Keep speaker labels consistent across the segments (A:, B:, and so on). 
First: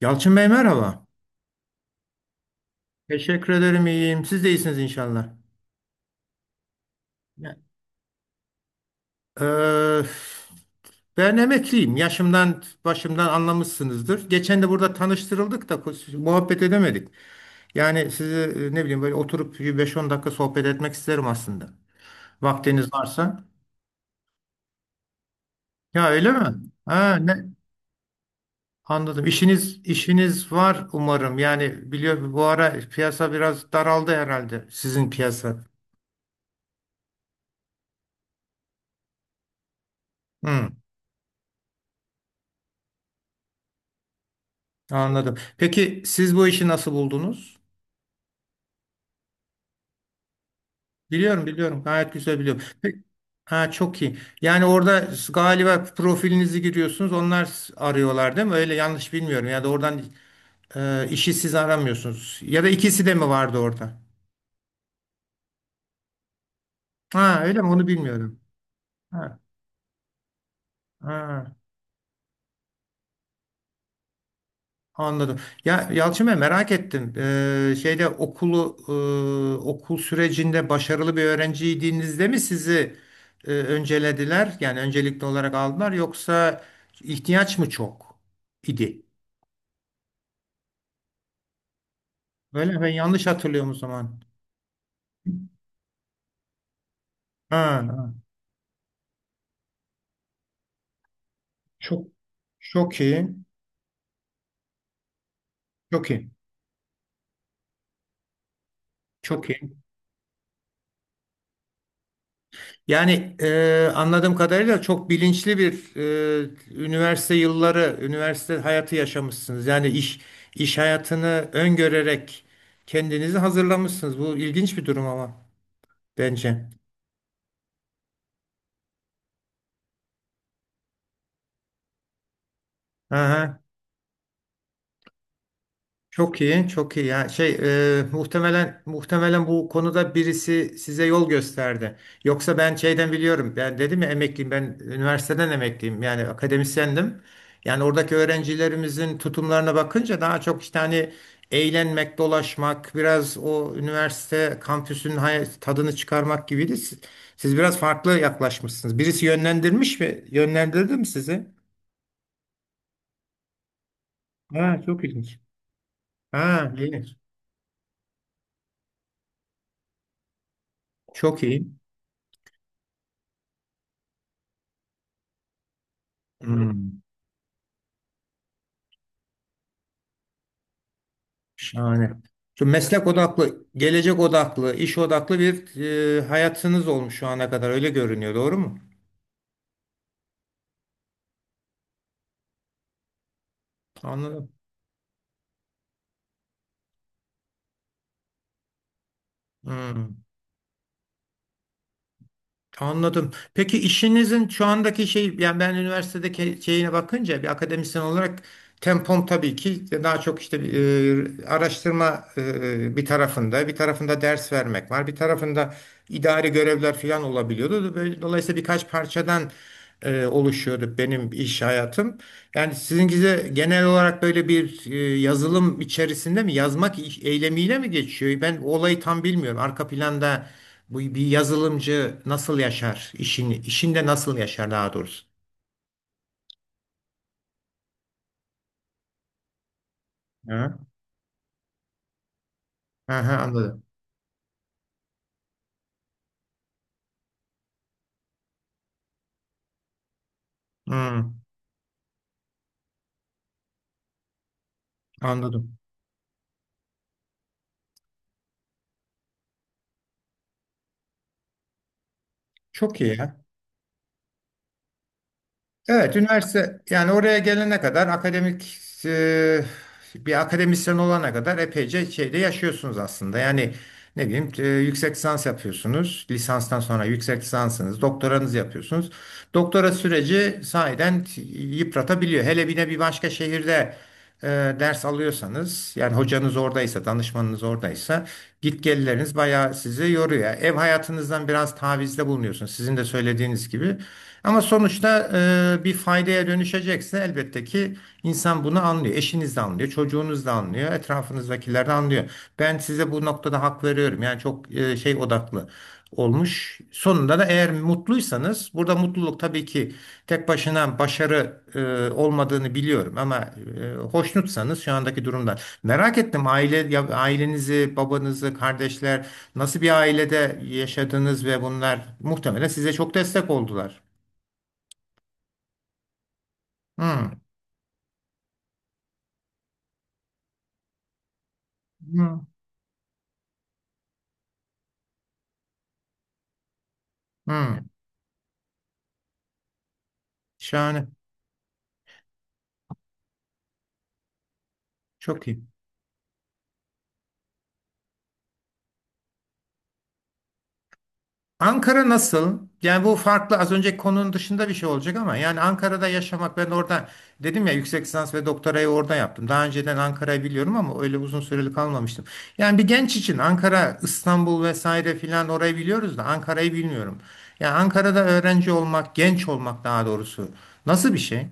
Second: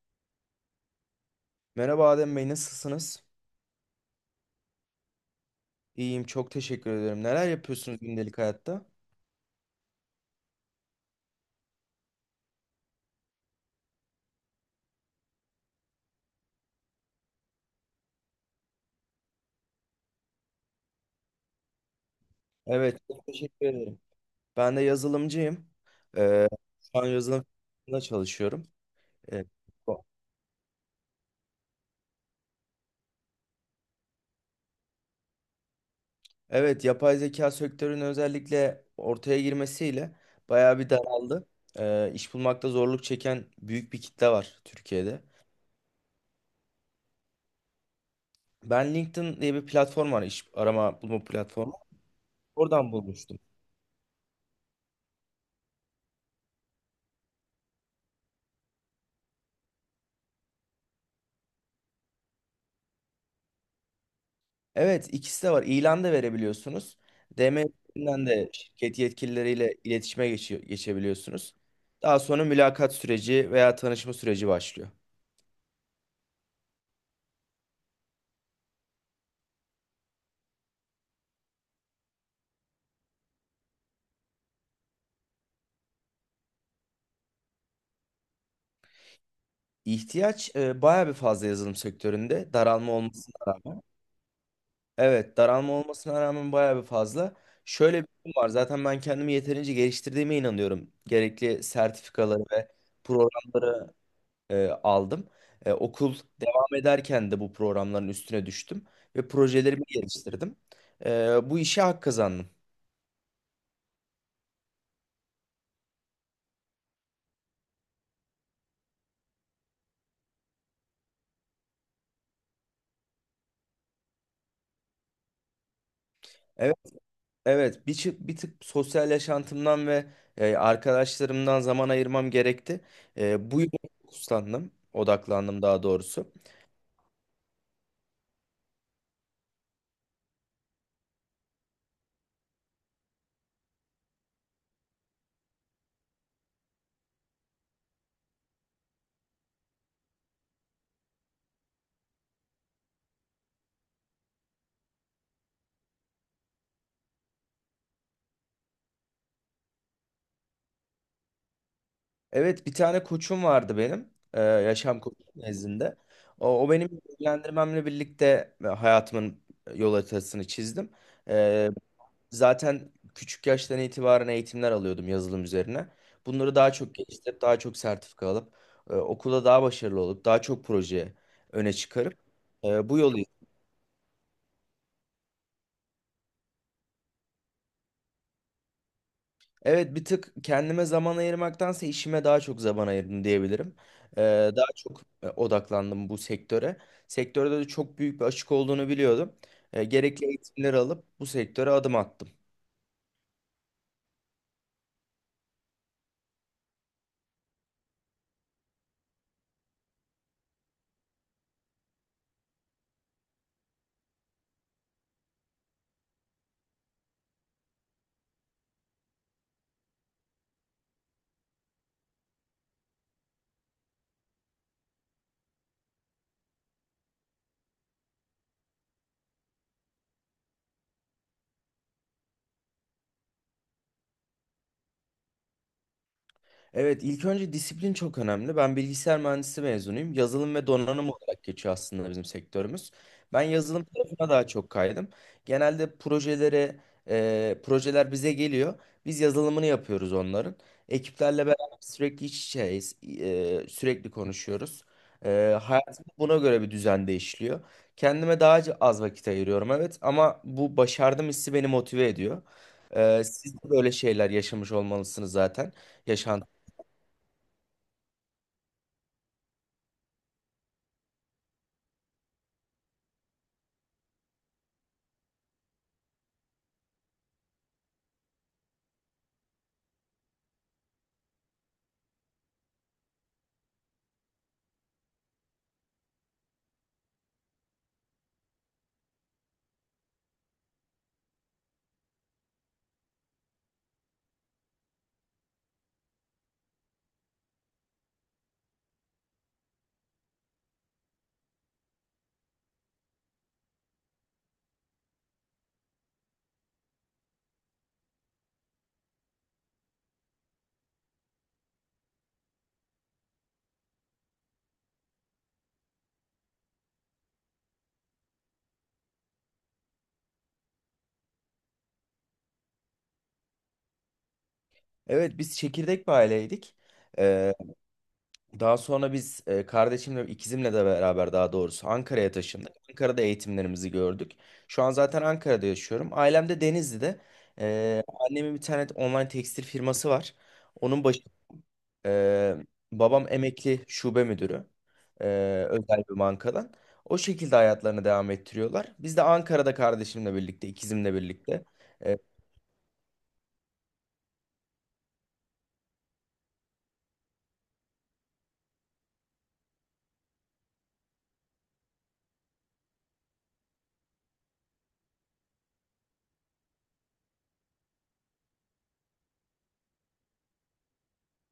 A: Yalçın Bey merhaba.
B: Merhaba Adem Bey, nasılsınız?
A: Teşekkür ederim, iyiyim. Siz de iyisiniz inşallah.
B: İyiyim, çok teşekkür ederim. Neler
A: Ya-
B: yapıyorsunuz gündelik hayatta?
A: Ee, ben emekliyim. Yaşımdan başımdan anlamışsınızdır. Geçen de burada tanıştırıldık da muhabbet edemedik. Yani sizi ne bileyim, böyle oturup bir 5-10 dakika sohbet etmek isterim aslında. Vaktiniz
B: Evet, çok
A: varsa.
B: teşekkür ederim. Ben de yazılımcıyım.
A: Ya, öyle
B: Ee,
A: mi?
B: Şu an
A: Ha, ne?
B: yazılım firmasında çalışıyorum.
A: Anladım.
B: Ee,
A: İşiniz var umarım. Yani biliyor, bu ara piyasa biraz daraldı herhalde, sizin piyasa.
B: evet, yapay zeka sektörünün özellikle ortaya girmesiyle
A: Hı.
B: bayağı bir daraldı. İş bulmakta zorluk çeken büyük bir kitle var Türkiye'de.
A: Anladım. Peki siz bu işi nasıl buldunuz?
B: Ben LinkedIn diye bir platform var, iş arama bulma
A: Biliyorum,
B: platformu.
A: biliyorum. Gayet güzel biliyorum.
B: Oradan
A: Peki,
B: bulmuştum.
A: ha, çok iyi. Yani orada galiba profilinizi giriyorsunuz. Onlar arıyorlar, değil mi? Öyle, yanlış bilmiyorum. Ya da oradan işi siz aramıyorsunuz. Ya da ikisi de mi vardı orada?
B: Evet, ikisi de var. İlan da verebiliyorsunuz.
A: Ha, öyle
B: DM
A: mi? Onu
B: üzerinden
A: bilmiyorum.
B: de şirket
A: Ha,
B: yetkilileriyle
A: ha.
B: geçebiliyorsunuz. Daha sonra mülakat süreci veya tanışma süreci başlıyor.
A: Anladım. Ya Yalçın Bey, merak ettim. Şeyde okulu okul sürecinde başarılı bir öğrenciydinizde mi sizi öncelediler? Yani öncelikli olarak aldılar, yoksa ihtiyaç mı çok idi?
B: İhtiyaç bayağı bir fazla yazılım sektöründe.
A: Öyle mi? Ben
B: Daralma
A: yanlış
B: olmasına
A: hatırlıyorum o
B: rağmen.
A: zaman.
B: Evet, daralma olmasına rağmen bayağı bir fazla.
A: Ha,
B: Şöyle bir
A: ha.
B: durum var. Zaten ben kendimi yeterince geliştirdiğime inanıyorum. Gerekli
A: Çok
B: sertifikaları ve
A: çok iyi.
B: programları aldım.
A: Çok
B: Okul
A: iyi.
B: devam ederken de bu programların üstüne düştüm ve
A: Çok iyi.
B: projelerimi geliştirdim. Bu işe hak kazandım.
A: Yani anladığım kadarıyla çok bilinçli bir e, üniversite yılları, üniversite hayatı yaşamışsınız. Yani iş hayatını öngörerek kendinizi hazırlamışsınız. Bu ilginç bir durum ama, bence.
B: Evet, evet, bir tık sosyal yaşantımdan ve arkadaşlarımdan zaman ayırmam gerekti.
A: Aha.
B: Bu yola odaklandım daha doğrusu.
A: Çok iyi, çok iyi. Ya şey, muhtemelen bu konuda birisi size yol gösterdi. Yoksa ben şeyden biliyorum. Ben dedim ya, emekliyim. Ben üniversiteden emekliyim. Yani akademisyendim. Yani oradaki öğrencilerimizin tutumlarına bakınca daha çok işte hani eğlenmek, dolaşmak, biraz o üniversite kampüsünün tadını çıkarmak gibiydi. Siz biraz farklı yaklaşmışsınız. Birisi yönlendirmiş mi? Yönlendirdi mi sizi?
B: Evet, bir tane koçum vardı benim,
A: Ha,
B: yaşam
A: çok
B: koçum
A: ilginç.
B: nezdinde. O
A: Ha,
B: benim
A: iyi.
B: yönlendirmemle birlikte hayatımın yol haritasını çizdim.
A: Çok iyi.
B: Zaten küçük yaştan itibaren eğitimler alıyordum yazılım üzerine. Bunları daha çok
A: Hmm.
B: geliştirip, daha çok sertifika alıp, okulda daha başarılı olup, daha çok proje öne
A: Şahane.
B: çıkarıp
A: Şu
B: bu
A: meslek
B: yolu...
A: odaklı, gelecek odaklı, iş odaklı bir hayatınız olmuş şu ana kadar, öyle görünüyor, doğru mu?
B: Evet bir tık kendime zaman ayırmaktansa işime daha çok zaman ayırdım diyebilirim. E,
A: Anladım.
B: Daha çok odaklandım bu sektöre. Sektörde de çok büyük bir açık olduğunu biliyordum.
A: Hmm,
B: Gerekli eğitimleri alıp bu sektöre adım attım.
A: anladım. Peki işinizin şu andaki şey, yani ben üniversitedeki şeyine bakınca bir akademisyen olarak tempom tabii ki daha çok işte araştırma, bir tarafında, bir tarafında ders vermek var, bir tarafında idari görevler falan olabiliyordu. Dolayısıyla birkaç parçadan oluşuyordu benim iş hayatım. Yani sizinkize genel olarak böyle bir yazılım içerisinde mi, yazmak eylemiyle mi geçiyor? Ben o olayı tam bilmiyorum. Arka planda bu bir yazılımcı nasıl yaşar işini, işinde nasıl yaşar daha doğrusu?
B: Evet, ilk önce disiplin çok önemli. Ben bilgisayar mühendisi mezunuyum. Yazılım ve
A: Hı?
B: donanım olarak geçiyor aslında bizim sektörümüz.
A: Aha,
B: Ben
A: anladım.
B: yazılım tarafına daha çok kaydım. Genelde projelere, Projeler bize geliyor. Biz yazılımını yapıyoruz onların.
A: Hı,
B: Ekiplerle beraber sürekli iç içeyiz, sürekli konuşuyoruz.
A: anladım.
B: Hayatım buna göre bir düzen değişiyor. Kendime daha az vakit ayırıyorum, evet. Ama bu başardım hissi beni motive ediyor.
A: Çok iyi ya.
B: Siz de böyle şeyler yaşamış olmalısınız zaten.
A: Evet,
B: Yaşantı
A: üniversite, yani oraya gelene kadar akademik e, bir akademisyen olana kadar epeyce şeyde yaşıyorsunuz aslında. Yani ne bileyim, yüksek lisans yapıyorsunuz. Lisanstan sonra yüksek lisansınız, doktoranızı yapıyorsunuz. Doktora süreci sahiden yıpratabiliyor. Hele bir de bir başka şehirde e, ders alıyorsanız, yani hocanız oradaysa, danışmanınız oradaysa git gelleriniz bayağı sizi yoruyor. Ev hayatınızdan biraz tavizde bulunuyorsunuz, sizin de söylediğiniz gibi. Ama sonuçta bir faydaya dönüşecekse elbette ki insan bunu anlıyor. Eşiniz de anlıyor, çocuğunuz da anlıyor, etrafınızdakiler de anlıyor. Ben size bu noktada hak veriyorum. Yani çok şey odaklı olmuş. Sonunda da, eğer mutluysanız, burada mutluluk tabii ki tek başına başarı olmadığını biliyorum, ama hoşnutsanız şu andaki durumdan. Merak ettim aile ailenizi, babanızı, kardeşler nasıl bir ailede yaşadınız ve bunlar muhtemelen size çok destek oldular.
B: evet biz çekirdek bir aileydik.
A: Hmm.
B: Ee, Daha sonra biz kardeşimle ikizimle de beraber daha doğrusu Ankara'ya
A: Hmm.
B: taşındık. Ankara'da eğitimlerimizi gördük. Şu an zaten Ankara'da yaşıyorum. Ailem de Denizli'de.
A: Hmm.
B: Annemin bir tane online tekstil firması var. Onun
A: Şahane.
B: başı e, Babam emekli şube müdürü. e,
A: Çok iyi.
B: Özel bir bankadan. O şekilde hayatlarını devam ettiriyorlar. Biz de Ankara'da kardeşimle birlikte, ikizimle birlikte.
A: Ankara nasıl? Yani bu farklı, az önceki konunun dışında bir şey olacak ama yani Ankara'da yaşamak, ben orada dedim ya, yüksek lisans ve doktorayı orada yaptım. Daha önceden Ankara'yı biliyorum ama öyle uzun süreli kalmamıştım. Yani bir genç için Ankara, İstanbul vesaire filan orayı biliyoruz da Ankara'yı bilmiyorum. Yani Ankara'da öğrenci olmak, genç olmak daha doğrusu, nasıl bir şey?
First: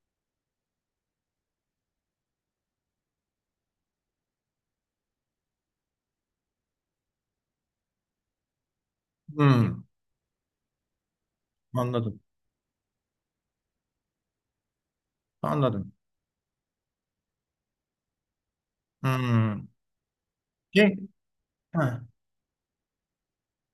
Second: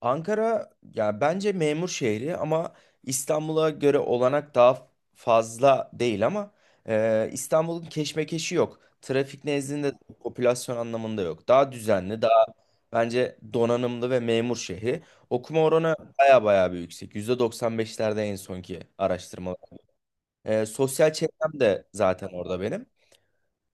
B: Ankara ya bence memur şehri ama İstanbul'a göre olanak daha fazla değil ama İstanbul'un keşmekeşi yok. Trafik
A: Hmm,
B: nezdinde popülasyon anlamında yok. Daha
A: anladım.
B: düzenli, daha bence donanımlı ve memur şehri. Okuma
A: Anladım.
B: oranı baya baya bir yüksek. %95'lerde en sonki araştırmalar.
A: Hmm. Şey,
B: Sosyal çevrem de
A: ha,
B: zaten orada benim.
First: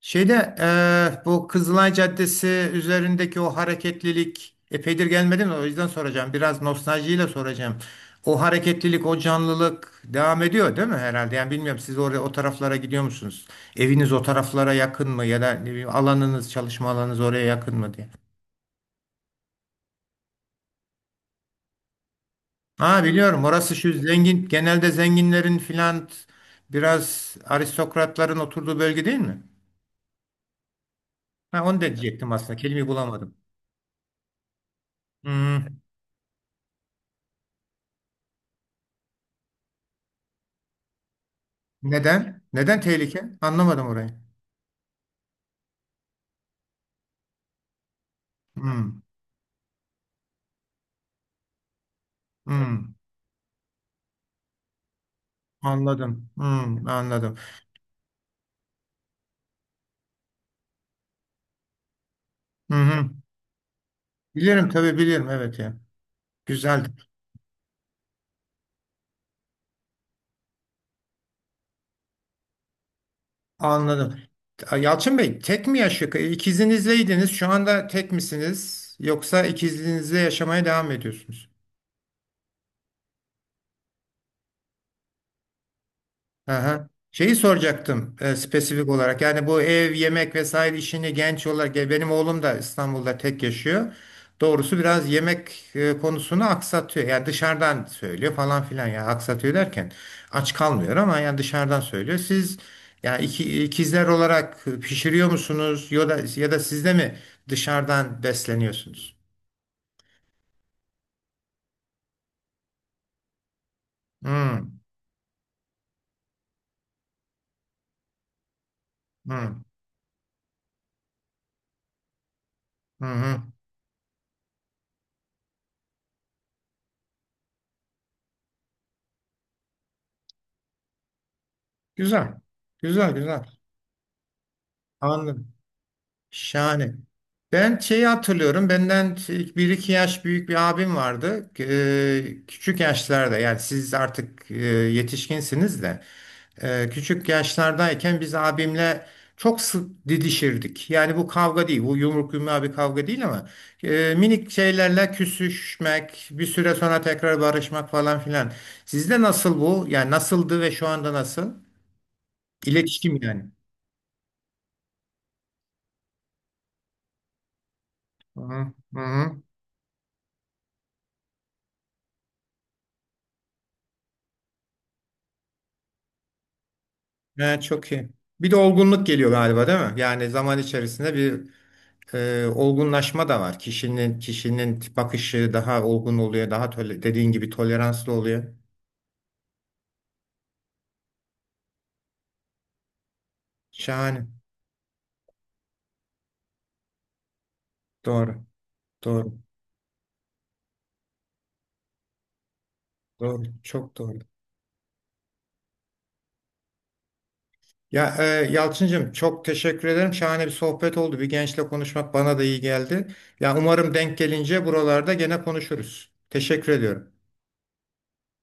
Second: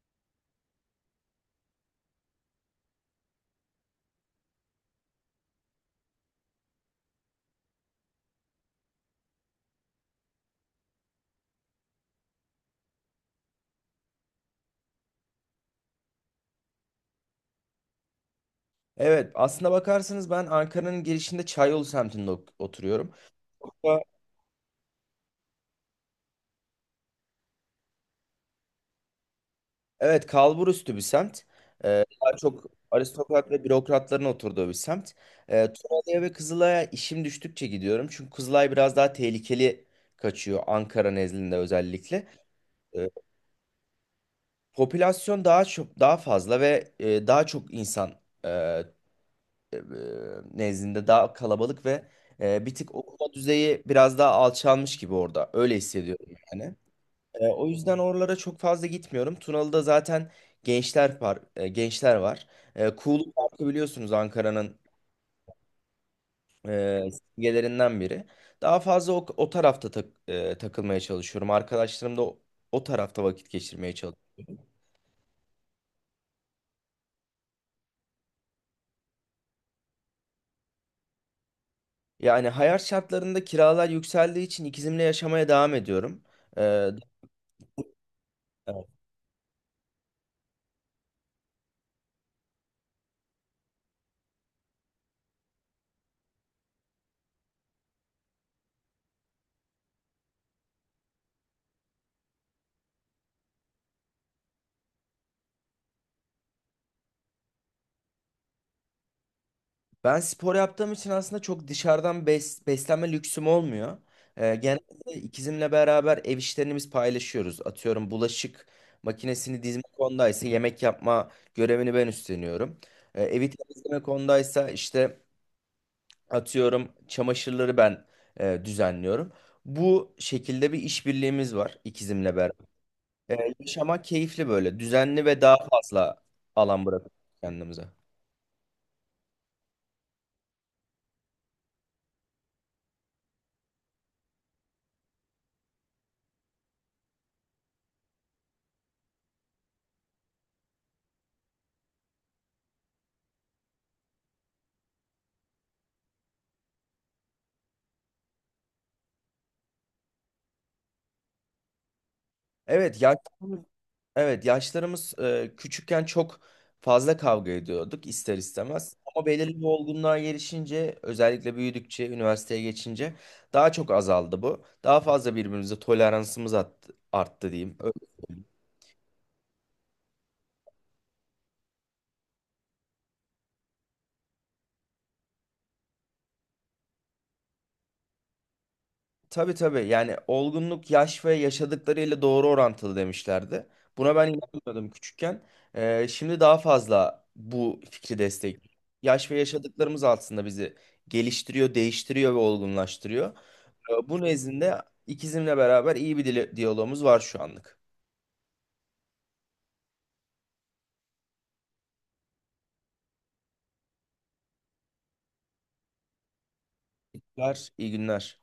A: Şeyde bu Kızılay Caddesi üzerindeki o hareketlilik, epeydir gelmedim o yüzden soracağım. Biraz nostaljiyle soracağım. O hareketlilik, o canlılık devam ediyor değil mi herhalde? Yani bilmiyorum, siz oraya, o taraflara gidiyor musunuz? Eviniz o taraflara yakın mı, ya da ne bileyim, alanınız, çalışma alanınız oraya yakın mı diye.
B: Evet, aslında bakarsanız ben Ankara'nın girişinde Çayolu semtinde
A: Ha,
B: oturuyorum.
A: biliyorum orası şu zengin, genelde zenginlerin filan, biraz aristokratların oturduğu bölge değil mi?
B: Evet, kalburüstü bir semt.
A: Ha, onu da diyecektim
B: Daha
A: aslında.
B: çok
A: Kelimeyi bulamadım.
B: aristokrat ve bürokratların oturduğu bir semt.
A: Hı.
B: Tunalı'ya ve Kızılay'a işim düştükçe gidiyorum. Çünkü Kızılay biraz daha tehlikeli kaçıyor Ankara nezdinde özellikle.
A: Neden? Neden
B: Ee,
A: tehlike? Anlamadım orayı.
B: Popülasyon daha fazla ve daha çok insan e, e,
A: Hmm,
B: nezdinde daha kalabalık ve bir tık
A: hmm,
B: okuma düzeyi biraz daha alçalmış gibi orada. Öyle hissediyorum
A: anladım.
B: yani.
A: Hmm, anladım.
B: O yüzden oralara çok fazla gitmiyorum. Tunalı'da zaten gençler var.
A: Hı hı.
B: Kuğulu Parkı biliyorsunuz
A: Bilirim
B: Ankara'nın
A: tabii, bilirim. Evet ya. Güzeldi.
B: simgelerinden biri. Daha fazla o tarafta takılmaya çalışıyorum. Arkadaşlarım da o tarafta vakit geçirmeye
A: Anladım.
B: çalışıyorum.
A: Ya Yalçın Bey tek mi yaşıyor? İkizinizleydiniz. Şu anda tek misiniz? Yoksa ikizinizle yaşamaya devam mı ediyorsunuz?
B: Yani hayat şartlarında kiralar yükseldiği için ikizimle yaşamaya devam ediyorum.
A: Aha.
B: E,
A: Şeyi soracaktım, spesifik olarak. Yani bu ev, yemek vesaire işini genç olarak, benim oğlum da İstanbul'da tek yaşıyor. Doğrusu biraz yemek konusunu aksatıyor. Yani dışarıdan söylüyor falan filan. Yani aksatıyor derken aç kalmıyor, ama yani dışarıdan söylüyor. Siz, yani ikizler olarak pişiriyor musunuz, ya da siz de mi dışarıdan besleniyorsunuz?
B: Ben spor yaptığım için aslında çok dışarıdan beslenme lüksüm olmuyor.
A: Hmm,
B: Genelde ikizimle beraber ev işlerini biz paylaşıyoruz. Atıyorum bulaşık
A: hmm,
B: makinesini dizme konudaysa yemek yapma görevini ben üstleniyorum.
A: hı hı.
B: Evi temizleme konudaysa işte atıyorum çamaşırları ben düzenliyorum. Bu şekilde bir işbirliğimiz var
A: Güzel.
B: ikizimle beraber.
A: Güzel, güzel.
B: Yaşamak keyifli böyle düzenli ve
A: Anladım.
B: daha fazla alan
A: Şahane.
B: bırakıyoruz
A: Ben
B: kendimize.
A: şeyi hatırlıyorum. Benden bir iki yaş büyük bir abim vardı. Küçük yaşlarda, yani siz artık yetişkinsiniz de küçük yaşlardayken biz abimle çok sık didişirdik. Yani bu kavga değil. Bu yumruk yumruğa bir kavga değil ama minik şeylerle küsüşmek, bir süre sonra tekrar barışmak falan filan. Sizde nasıl bu? Yani nasıldı ve şu anda nasıl?
B: Evet ya,
A: İletişim yani.
B: evet, yaşlarımız küçükken çok fazla kavga ediyorduk ister
A: Hı
B: istemez. Ama
A: hı.
B: belirli bir olgunluğa gelişince, özellikle büyüdükçe, üniversiteye geçince daha çok azaldı bu. Daha fazla birbirimize toleransımız arttı
A: He,
B: diyeyim.
A: çok
B: Öyle.
A: iyi. Bir de olgunluk geliyor galiba, değil mi? Yani zaman içerisinde bir olgunlaşma da var. Kişinin bakışı daha olgun oluyor, daha dediğin gibi toleranslı oluyor.
B: Tabii tabii. Yani olgunluk yaş ve yaşadıklarıyla doğru orantılı demişlerdi. Buna ben
A: Şahane.
B: inanmıyordum küçükken. Şimdi daha fazla bu fikri
A: Doğru.
B: destek. Yaş ve
A: Doğru.
B: yaşadıklarımız aslında bizi geliştiriyor, değiştiriyor ve olgunlaştırıyor.
A: Doğru. Çok doğru.
B: Bu nezdinde ikizimle beraber iyi bir diyalogumuz var şu anlık.
A: Ya, Yalçıncığım çok teşekkür ederim. Şahane bir sohbet oldu. Bir gençle konuşmak bana da iyi geldi. Ya umarım denk gelince buralarda gene konuşuruz. Teşekkür ediyorum.
B: İyi günler, iyi günler.